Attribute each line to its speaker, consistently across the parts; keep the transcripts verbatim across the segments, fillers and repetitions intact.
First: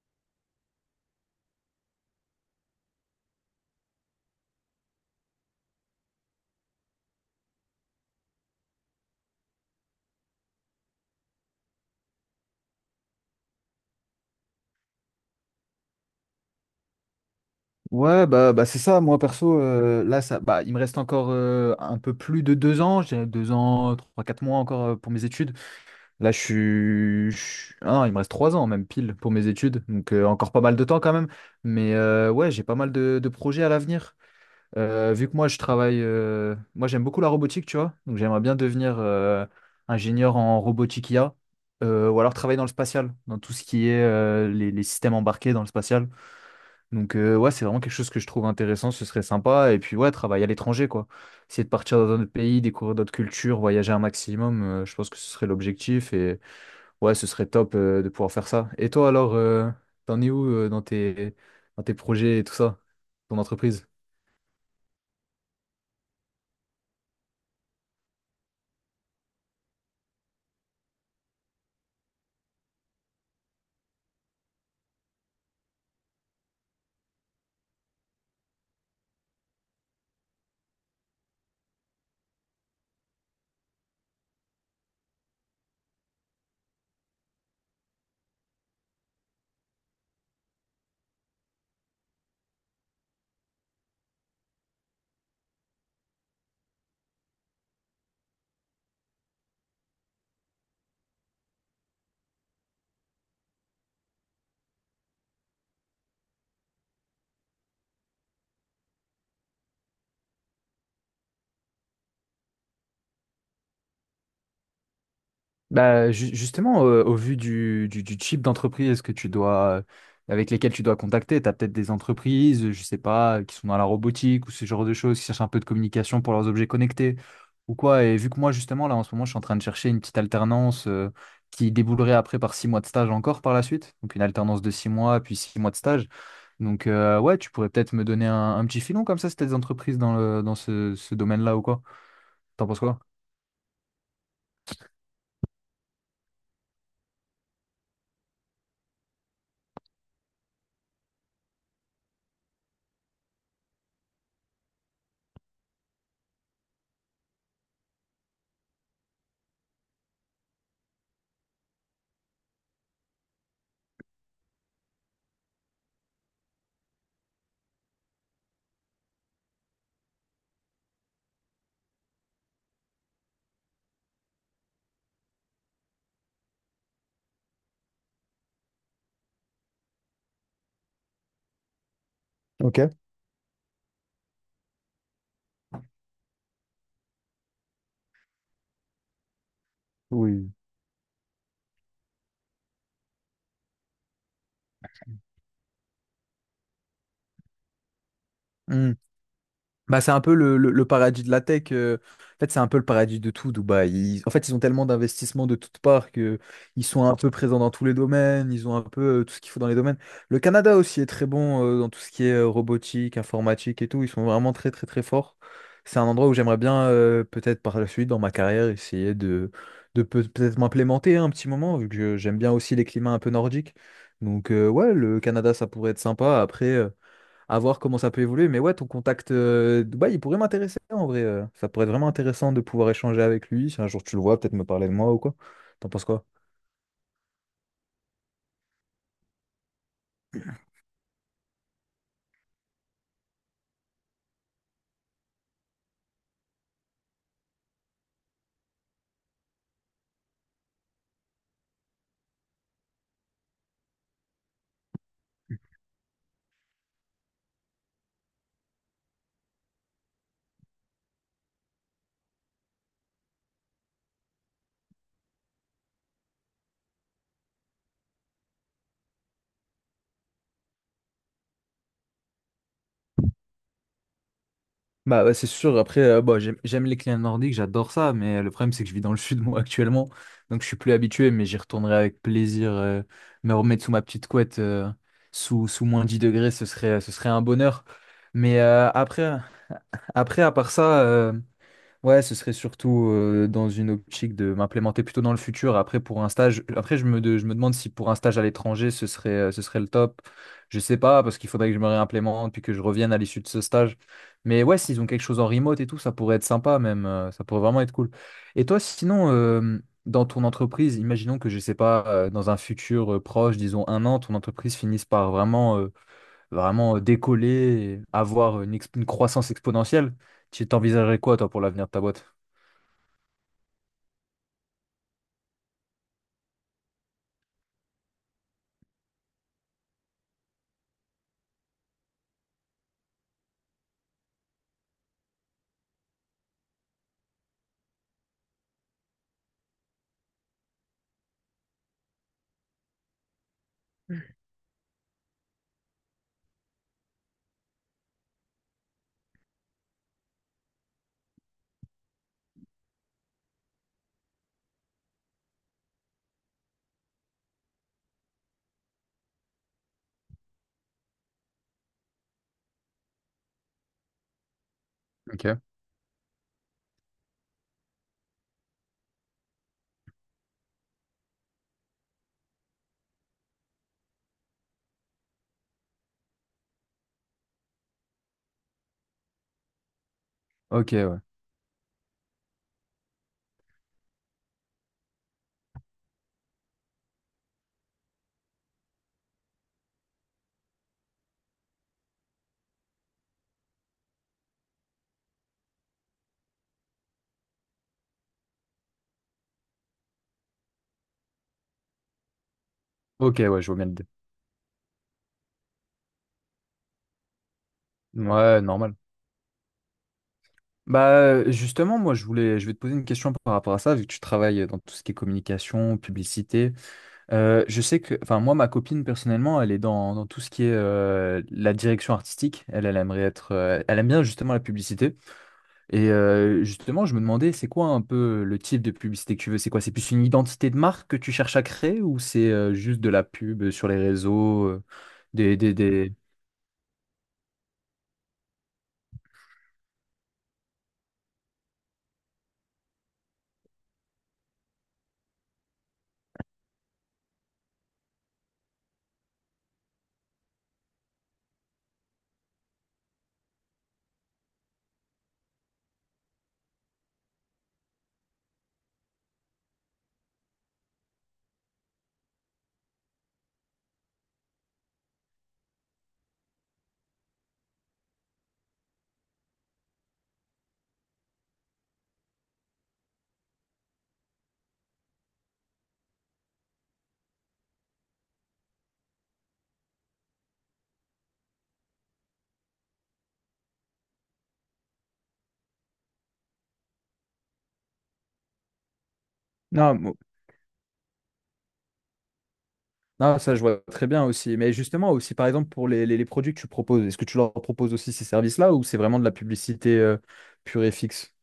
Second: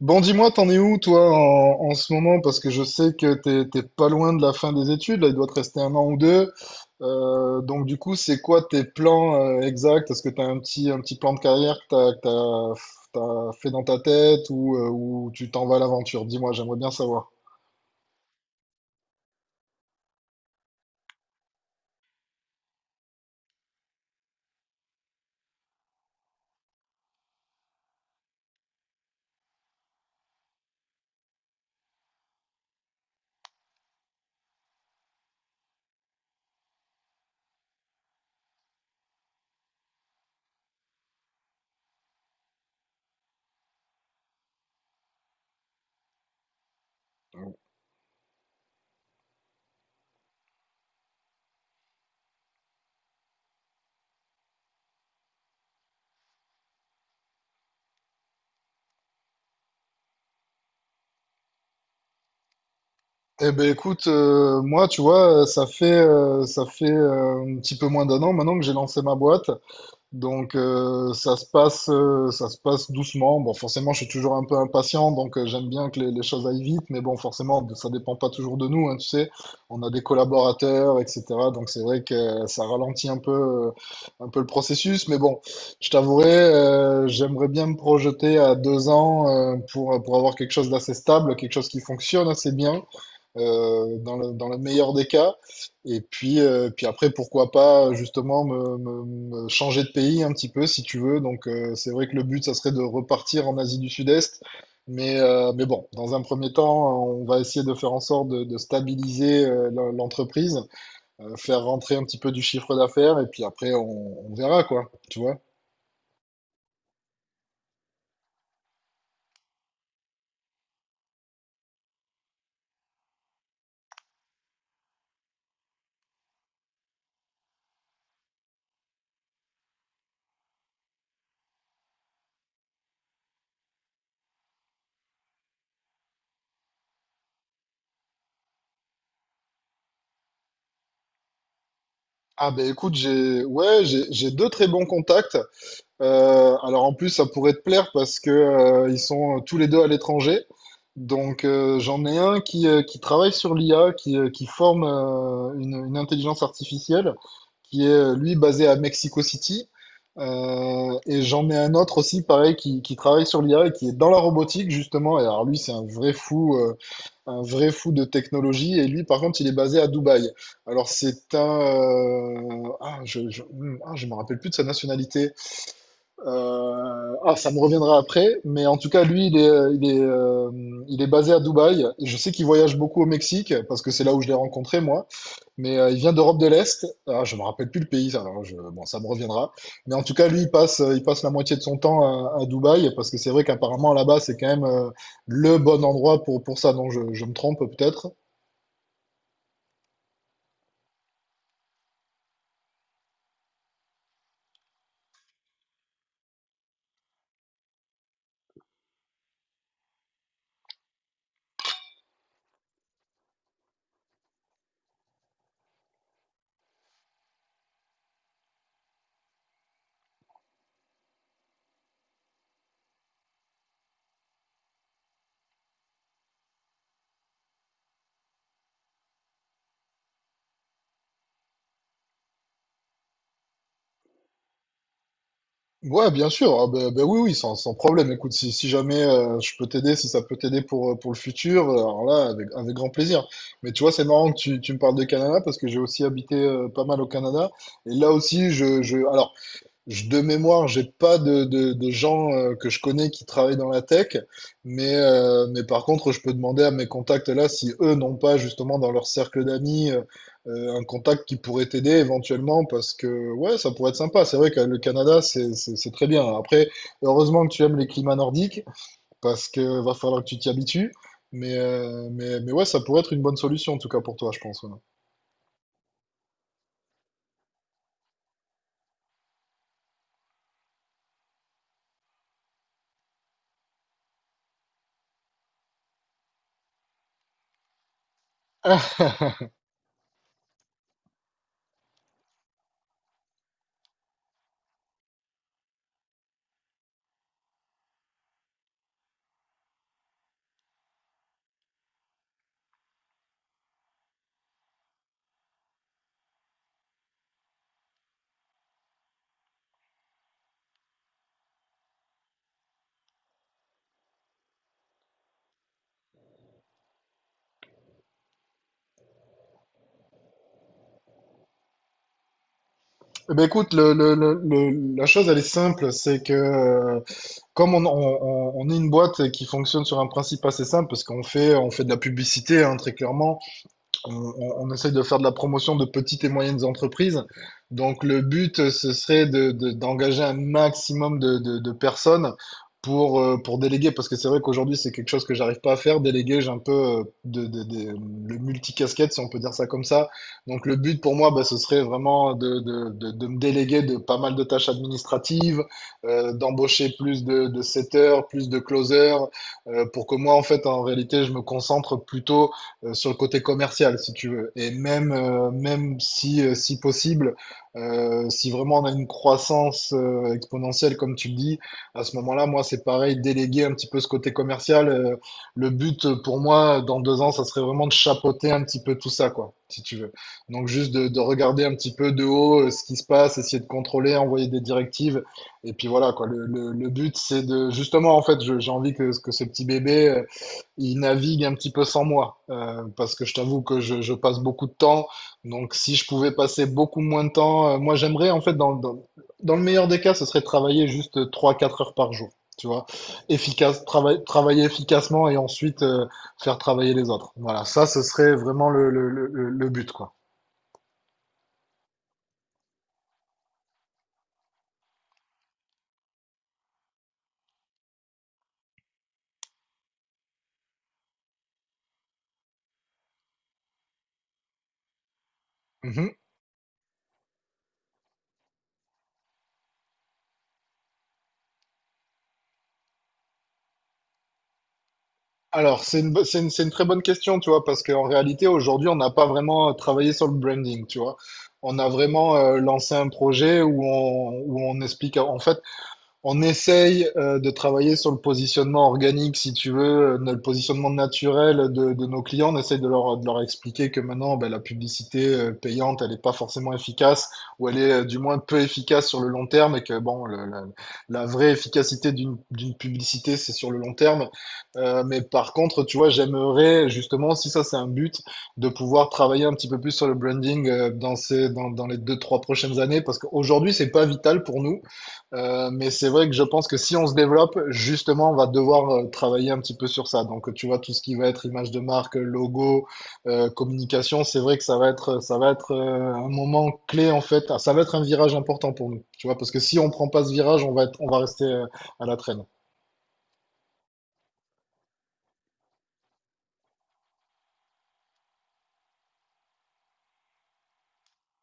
Speaker 1: Bon, dis-moi, t'en es où, toi, en, en ce moment? Parce que je sais que t'es t'es pas loin de la fin des études, là, il doit te rester un an ou deux. Euh, donc, du coup, c'est quoi tes plans euh, exacts? Est-ce que t'as un petit, un petit plan de carrière que t'as, que t'as, t'as fait dans ta tête ou, euh, ou tu t'en vas à l'aventure? Dis-moi, j'aimerais bien savoir.
Speaker 2: Ouais, bah, bah c'est ça, moi perso, euh, là, ça, bah, il me reste encore euh, un peu plus de deux ans, j'ai deux ans, trois, quatre mois encore euh, pour mes études. Là, je suis... je suis- ah non, il me reste trois ans même pile pour mes études, donc euh, encore pas mal de temps quand même. Mais euh, ouais, j'ai pas mal de, de projets à l'avenir. Euh, vu que moi, je travaille... euh, Moi, j'aime beaucoup la robotique, tu vois, donc j'aimerais bien devenir euh, ingénieur en robotique I A, euh, ou alors travailler dans le spatial, dans tout ce qui est euh, les les systèmes embarqués dans le spatial. Donc euh, ouais, c'est vraiment quelque chose que je trouve intéressant, ce serait sympa. Et puis ouais, travailler à l'étranger, quoi. Essayer de partir dans d'autres pays, découvrir d'autres cultures, voyager un maximum, euh, je pense que ce serait l'objectif. Et ouais, ce serait top euh, de pouvoir faire ça. Et toi alors, euh, t'en es où euh, dans tes, dans tes projets et tout ça, ton
Speaker 1: Eh ben
Speaker 2: entreprise?
Speaker 1: écoute, euh, moi tu vois, euh, ça fait euh, ça fait euh, un petit peu moins d'un an maintenant que j'ai lancé ma boîte. Donc euh, ça se passe, euh, ça se passe doucement. Bon, forcément, je suis toujours un peu impatient, donc euh, j'aime bien que les, les choses aillent vite, mais bon, forcément, ça dépend pas toujours de nous, hein, tu sais. On a des collaborateurs, et cétéra. Donc c'est vrai que euh, ça ralentit un peu, euh, un peu le processus, mais bon, je t'avouerai, euh, j'aimerais bien me projeter à deux ans euh, pour pour avoir quelque chose d'assez stable, quelque chose qui fonctionne assez bien euh, dans le, dans le meilleur des cas. Et puis, euh, puis après, pourquoi pas justement me, me- me changer de pays un petit peu si tu veux. Donc, euh, c'est vrai que le but, ça serait de repartir en Asie du Sud-Est. Mais, euh, mais bon, dans un premier temps, on va essayer de faire en sorte de, de stabiliser euh, l'en- l'entreprise, euh, faire rentrer un petit peu du chiffre d'affaires et puis après, on, on verra quoi, tu vois.
Speaker 2: Bah, ju- justement, euh, au vu du, du, du type d'entreprise que tu dois, avec lesquelles tu dois contacter, tu as peut-être des entreprises, je sais pas, qui sont dans la robotique ou ce genre de choses, qui cherchent un peu de communication pour leurs objets connectés ou quoi. Et vu que moi, justement, là, en ce moment, je suis en train de chercher une petite alternance euh, qui déboulerait après par six mois de stage encore par la suite. Donc, une alternance de six mois, puis six mois de stage. Donc, euh, ouais, tu pourrais peut-être me donner un, un petit filon comme ça, si t'as des entreprises dans le, dans ce, ce domaine-là ou quoi.
Speaker 1: Ah ben
Speaker 2: T'en penses
Speaker 1: écoute,
Speaker 2: quoi?
Speaker 1: j'ai ouais, j'ai j'ai deux très bons contacts. Euh, alors en plus, ça pourrait te plaire parce que euh, ils sont euh, tous les deux à l'étranger. Donc euh, j'en ai un qui, euh, qui travaille sur l'I A, qui, euh, qui forme euh, une, une intelligence artificielle, qui est euh, lui basé à Mexico City. Euh, et j'en ai un autre aussi, pareil, qui, qui travaille sur l'I A et qui est dans la robotique justement. Et alors lui, c'est un vrai fou, euh, un vrai fou de technologie. Et lui, par contre, il est basé à Dubaï. Alors c'est un, euh, ah, je, je, hum, ah, je me rappelle plus de sa nationalité. Euh, ah, ça me reviendra après, mais en tout cas, lui, il est, euh, il est, euh, il est basé à Dubaï. Et je sais qu'il voyage
Speaker 2: Ok,
Speaker 1: beaucoup au Mexique parce que c'est là où je l'ai rencontré, moi. Mais euh, il vient d'Europe de l'Est. Ah, je me rappelle plus le pays, alors je, bon, ça me reviendra. Mais en tout cas, lui, il
Speaker 2: oui.
Speaker 1: passe, euh, il passe la moitié de son temps à, à Dubaï parce que c'est vrai qu'apparemment là-bas, c'est quand même euh, le bon endroit pour, pour ça. Non, je, je me trompe peut-être.
Speaker 2: Bah, c'est un peu le, le- le paradis de la tech. Euh, en fait, c'est un peu le paradis de tout, Dubaï. Ils- en fait, ils ont tellement d'investissements de toutes parts que ils sont un peu présents dans tous les domaines. Ils ont un peu euh, tout ce qu'il faut dans les domaines. Le Canada aussi est très bon euh, dans tout ce qui est euh, robotique, informatique et tout. Ils sont vraiment très, très, très forts. C'est un endroit où j'aimerais bien, euh, peut-être par la suite, dans ma carrière, essayer de, de peut- peut-être m'implémenter un petit moment, vu que je- j'aime bien aussi les climats un peu nordiques. Donc, euh, ouais, le Canada, ça pourrait être sympa. Après, euh, à voir comment ça peut évoluer. Mais ouais, ton contact euh, Dubaï, il pourrait m'intéresser en vrai. Euh, ça pourrait être vraiment intéressant de pouvoir échanger avec lui. Si un jour tu le vois, peut-être me parler de moi ou quoi. T'en penses
Speaker 1: Ouais,
Speaker 2: quoi?
Speaker 1: bien sûr. Ah, ben, ben oui, oui, sans, sans problème. Écoute, si, si jamais euh, je peux t'aider, si ça peut t'aider pour, euh, pour le futur, euh, alors là, avec, avec grand plaisir. Mais tu vois, c'est marrant que tu, tu me parles de Canada parce que j'ai aussi habité euh, pas mal au Canada. Et là aussi, je, je, alors, je- De mémoire, j'ai pas de, de, de gens euh, que je connais qui travaillent dans la tech, mais, euh, mais par contre, je peux demander à mes contacts là si eux n'ont pas justement dans leur cercle d'amis euh, euh, un contact qui pourrait t'aider éventuellement parce que ouais, ça pourrait être sympa. C'est vrai que le Canada, c'est, c'est, c'est très bien. Après, heureusement que tu aimes les climats nordiques parce que va falloir que tu t'y habitues. Mais, euh, mais, mais ouais, ça pourrait être une bonne solution en tout cas pour toi, je pense. Ouais.
Speaker 2: Bah, ouais, c'est sûr, après, euh, bah, j'aime, j'aime les clients nordiques, j'adore ça, mais euh, le problème c'est que je vis dans le sud moi actuellement, donc je suis plus habitué, mais j'y retournerai avec plaisir, euh, me remettre sous ma petite couette, euh, sous, sous moins dix degrés, ce serait, ce serait un bonheur. Mais euh,
Speaker 1: Ah,
Speaker 2: après, après, à part ça, euh, ouais, ce serait surtout euh, dans une optique de m'implémenter plutôt dans le futur. Après, pour un stage, après je me, de- je me demande si pour un stage à l'étranger, ce serait, euh, ce serait le top. Je sais pas, parce qu'il faudrait que je me réimplémente puis que je revienne à l'issue de ce stage. Mais ouais, s'ils ont quelque chose en remote et tout, ça pourrait être sympa même. Euh, ça pourrait vraiment être cool. Et toi, sinon, euh, dans ton entreprise, imaginons que, je sais pas, euh, dans un futur euh, proche, disons un an, ton entreprise finisse par vraiment euh, vraiment euh, décoller, et avoir une, exp- une croissance exponentielle. Tu t'envisagerais quoi, toi, pour l'avenir de ta boîte?
Speaker 1: eh ben écoute, le, le, le, le- la chose elle est simple, c'est que euh, comme on, on- on- on est une boîte qui fonctionne sur un principe assez simple, parce qu'on fait, on fait de la publicité, hein, très clairement, on, on- on essaie de faire de la promotion de petites et moyennes entreprises. Donc le but, euh, ce serait de, de- d'engager un maximum de, de, de personnes pour, euh, pour déléguer, parce que c'est vrai qu'aujourd'hui, c'est quelque chose que j'arrive pas à faire. Déléguer, j'ai un peu euh, de, de, de- le multicasquette, si on peut dire ça comme ça. Donc le but pour moi, bah, ce serait vraiment de, de, de, de me déléguer de pas mal de tâches administratives, euh, d'embaucher plus de, de setters, plus de closers, euh, pour que moi, en fait, en réalité, je me concentre plutôt euh, sur le côté commercial, si tu veux. Et même, euh,
Speaker 2: Ok.
Speaker 1: même si, euh, si possible, euh, si vraiment on a une croissance euh, exponentielle, comme tu le dis, à ce moment-là, moi, c'est pareil, déléguer un petit peu ce côté commercial. Euh, le but euh, pour moi, dans deux ans, ça serait vraiment de chapeauter un petit peu tout ça, quoi, si tu veux. Donc juste
Speaker 2: Ok,
Speaker 1: de, de
Speaker 2: ouais.
Speaker 1: regarder un petit peu de haut euh, ce qui se passe, essayer de contrôler, envoyer des directives. Et puis voilà, quoi. Le, le, le but, c'est de, justement, en fait, je- j'ai envie que, que ce petit bébé euh, il navigue un petit peu sans moi, euh, parce que je t'avoue que je, je passe beaucoup de temps. Donc, si je pouvais passer beaucoup moins de temps, euh, moi j'aimerais en fait, dans, dans, dans le meilleur des cas, ce serait de travailler juste trois quatre heures par jour, tu vois,
Speaker 2: Ok, ouais, je vois
Speaker 1: efficace,
Speaker 2: bien l'idée.
Speaker 1: trava- travailler efficacement et ensuite euh, faire travailler les autres. Voilà, ça, ce serait
Speaker 2: Ouais,
Speaker 1: vraiment le,
Speaker 2: normal.
Speaker 1: le, le, le le but, quoi.
Speaker 2: Bah, euh, justement, moi, je voulais, je vais te poser une question par rapport à ça, vu que tu travailles dans tout ce qui est communication, publicité. Euh, je sais que, enfin, moi, ma copine, personnellement, elle est dans, dans tout ce qui est euh, la direction artistique. Elle, elle aimerait être, euh, elle aime bien justement la publicité. Et
Speaker 1: Mhm.
Speaker 2: euh, justement, je me demandais, c'est quoi un peu le type de publicité que tu veux? C'est quoi? C'est plus une identité de marque que tu cherches à créer ou c'est euh, juste de la pub sur les réseaux, euh, des, des,
Speaker 1: Alors, c'est une,
Speaker 2: des...
Speaker 1: bo- c'est une, c'est une très bonne question, tu vois, parce qu'en réalité, aujourd'hui, on n'a pas vraiment euh, travaillé sur le branding, tu vois. On a vraiment euh, lancé un projet où on, où on explique, en fait, on essaye euh, de travailler sur le positionnement organique, si tu veux, euh, le positionnement naturel de, de nos clients. On essaye de leur, de leur expliquer que maintenant, ben, la publicité euh, payante, elle n'est pas forcément efficace, ou elle est euh, du moins peu efficace sur le long terme, et que bon, le- la, la vraie efficacité d'une d'une publicité, c'est sur le long terme. Euh, mais par contre, tu vois, j'aimerais justement, si ça c'est un but, de pouvoir travailler un petit peu plus sur le branding euh, dans ces, dans, dans les deux, trois prochaines années, parce qu'aujourd'hui, c'est pas vital pour nous. Euh, mais c'est vrai que je pense que si on se développe, justement, on va devoir euh, travailler un petit peu sur ça. Donc, tu vois, tout ce qui va être image de marque, logo, euh, communication, c'est vrai que ça va être, ça va être euh, un moment clé, en fait. Ah, ça va être un virage important pour nous, tu vois, parce que si on
Speaker 2: Non,
Speaker 1: prend
Speaker 2: mo-
Speaker 1: pas ce virage, on va être, on va rester euh, à la traîne.
Speaker 2: non, ça je vois très bien aussi. Mais justement, aussi par exemple pour les, les, les produits que tu proposes, est-ce que tu leur proposes aussi ces services-là ou c'est vraiment de la publicité euh, pure et fixe?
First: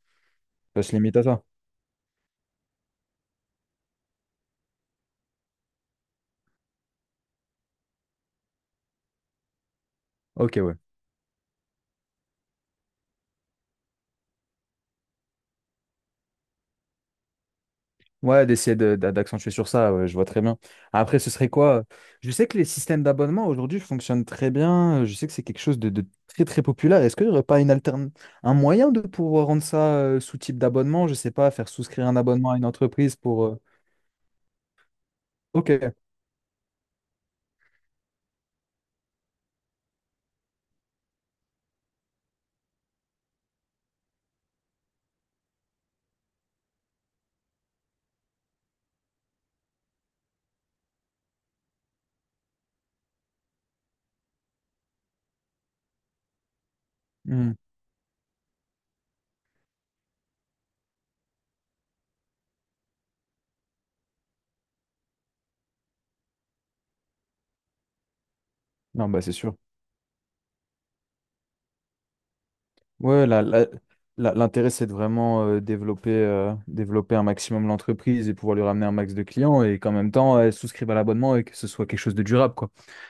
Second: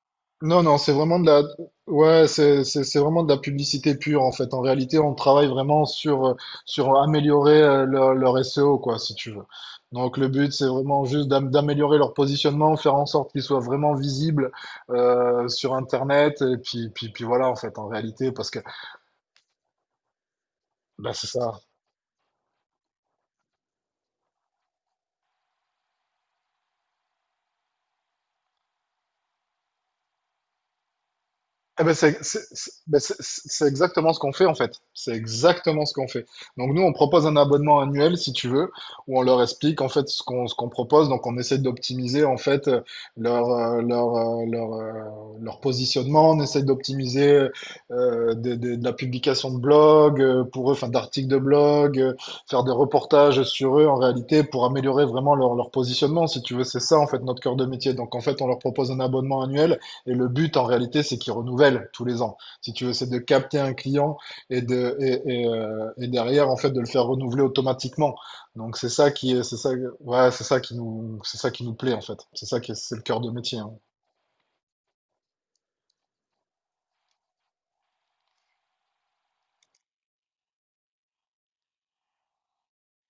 Speaker 1: Non, non,
Speaker 2: Ça se
Speaker 1: c'est
Speaker 2: limite
Speaker 1: vraiment
Speaker 2: à
Speaker 1: de la,
Speaker 2: ça?
Speaker 1: ouais, c'est, c'est, c'est vraiment de la publicité pure, en fait. En réalité, on travaille vraiment sur, euh, sur améliorer euh, leur, leur S E O, quoi, si tu veux. Donc, le but,
Speaker 2: Ok,
Speaker 1: c'est
Speaker 2: ouais.
Speaker 1: vraiment juste d'am- d'améliorer leur positionnement, faire en sorte qu'ils soient vraiment visibles, euh, sur Internet, et puis, puis, puis voilà, en fait, en réalité,
Speaker 2: Ouais,
Speaker 1: parce que,
Speaker 2: d'essayer de- d'a- d'accentuer sur ça, ouais, je vois très bien.
Speaker 1: bah,
Speaker 2: Après,
Speaker 1: c'est
Speaker 2: ce serait
Speaker 1: ça.
Speaker 2: quoi? Je sais que les systèmes d'abonnement aujourd'hui fonctionnent très bien. Je sais que c'est quelque chose de, de très très populaire. Est-ce qu'il n'y aurait pas une alterne... Un moyen de pouvoir rendre ça euh, sous type d'abonnement? Je sais pas, faire
Speaker 1: Eh ben,
Speaker 2: souscrire un
Speaker 1: c'est c'est-
Speaker 2: abonnement à une
Speaker 1: c'est- ben, c'est-
Speaker 2: entreprise pour. Euh,
Speaker 1: c'est exactement ce qu'on fait en fait. C'est exactement ce
Speaker 2: ok.
Speaker 1: qu'on fait. Donc nous, on propose un abonnement annuel, si tu veux, où on leur explique en fait ce qu'on ce qu'on propose. Donc on essaie d'optimiser en fait euh, leur euh, leur euh, leur, euh, leur positionnement. On essaie d'optimiser euh, des- des- de la publication de blog euh, pour eux, enfin d'articles de blog, euh, faire des reportages sur eux en réalité pour améliorer vraiment leur leur positionnement, si tu veux. C'est ça en fait notre
Speaker 2: Hmm.
Speaker 1: cœur de métier. Donc en fait, on leur propose un abonnement annuel et le but, en réalité, c'est qu'ils renouvellent tous les ans. Si tu veux, c'est de capter un client et de, et, et, euh, et derrière, en fait, de le faire renouveler automatiquement. Donc, c'est
Speaker 2: Non,
Speaker 1: ça
Speaker 2: bah
Speaker 1: qui,
Speaker 2: c'est
Speaker 1: est-
Speaker 2: sûr.
Speaker 1: c'est ça, ouais, c'est ça qui nous, c'est ça qui nous plaît, en fait. C'est ça qui est, c'est le cœur
Speaker 2: Ouais,
Speaker 1: de
Speaker 2: la-
Speaker 1: métier,
Speaker 2: la-
Speaker 1: hein.
Speaker 2: la- l'intérêt, c'est de vraiment euh, développer, euh, développer un maximum l'entreprise et pouvoir lui ramener un max de clients et qu'en même temps, elle souscrive à l'abonnement et que ce soit quelque chose de durable, quoi.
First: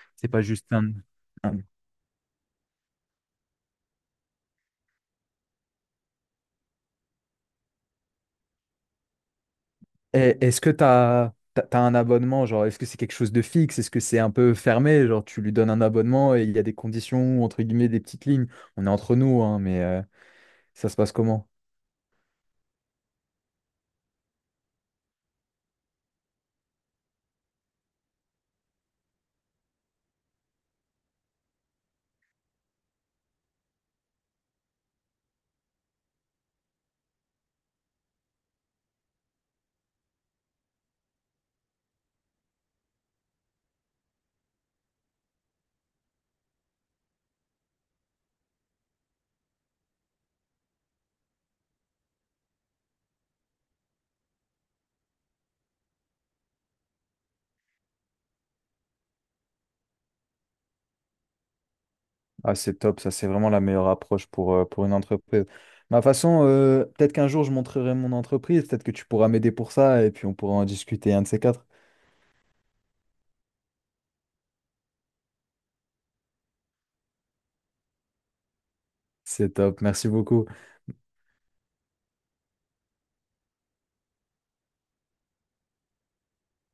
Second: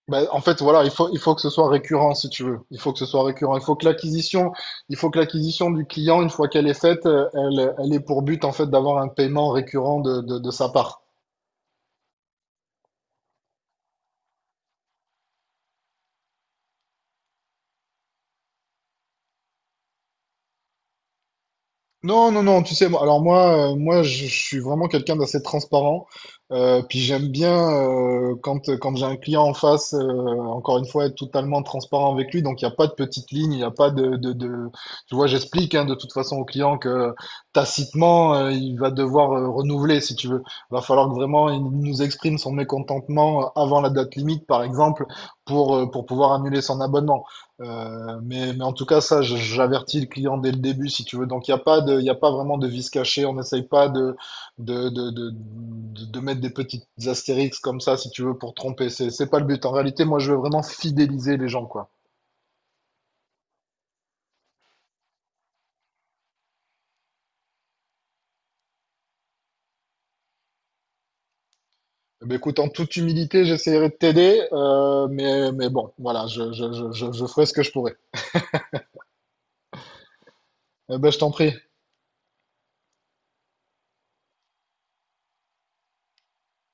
Speaker 1: Ben,
Speaker 2: C'est
Speaker 1: en
Speaker 2: pas
Speaker 1: fait,
Speaker 2: juste
Speaker 1: voilà,
Speaker 2: un.
Speaker 1: il faut, il faut que ce
Speaker 2: Un-
Speaker 1: soit récurrent, si tu veux. Il faut que ce soit récurrent. Il faut que l'acquisition, il faut que l'acquisition du client, une fois qu'elle est faite, euh, elle, elle est pour but, en fait, d'avoir un paiement récurrent de,
Speaker 2: Et-
Speaker 1: de, de
Speaker 2: est-ce
Speaker 1: sa
Speaker 2: que
Speaker 1: part.
Speaker 2: t'as, t'as, t'as un abonnement, genre, est-ce que c'est quelque chose de fixe? Est-ce que c'est un peu fermé? Genre, tu lui donnes un abonnement et il y a des conditions, entre guillemets, des petites lignes. On est entre nous, hein, mais euh, ça se passe comment?
Speaker 1: Non, non, non, tu sais, moi- alors moi, euh, moi, je, je suis vraiment quelqu'un d'assez transparent. Euh, puis j'aime bien euh, quand, quand j'ai un client en face, euh, encore une fois, être totalement transparent avec lui. Donc il n'y a pas de petite ligne, il n'y a pas de, de, de... Tu vois, j'explique hein, de toute façon au client que tacitement, euh, il va devoir euh, renouveler, si tu veux. Va falloir que vraiment il nous exprime son mécontentement avant la date limite, par exemple, pour, euh, pour pouvoir annuler son abonnement. Euh, mais, mais en tout cas, ça, je- j'avertis le client dès le début, si tu veux. Donc, il n'y a pas de, il y a pas vraiment de vis caché. On n'essaye pas de, de, de, de, de- de mettre des petites astérix comme ça, si tu veux, pour tromper. C'est, c'est pas le but. En réalité, moi, je veux vraiment fidéliser les gens, quoi.
Speaker 2: Ah, c'est top, ça, c'est vraiment la meilleure approche pour, euh, pour une entreprise. Ma façon, euh, peut-être qu'un jour, je montrerai mon entreprise, peut-être que tu pourras m'aider pour ça et puis on pourra en discuter un de ces quatre.
Speaker 1: Mais écoute, en toute humilité, j'essaierai de t'aider, euh, mais, mais bon, voilà, je, je, je, je, je ferai ce que je pourrai.
Speaker 2: C'est top, merci beaucoup.
Speaker 1: Eh ben, je t'en prie.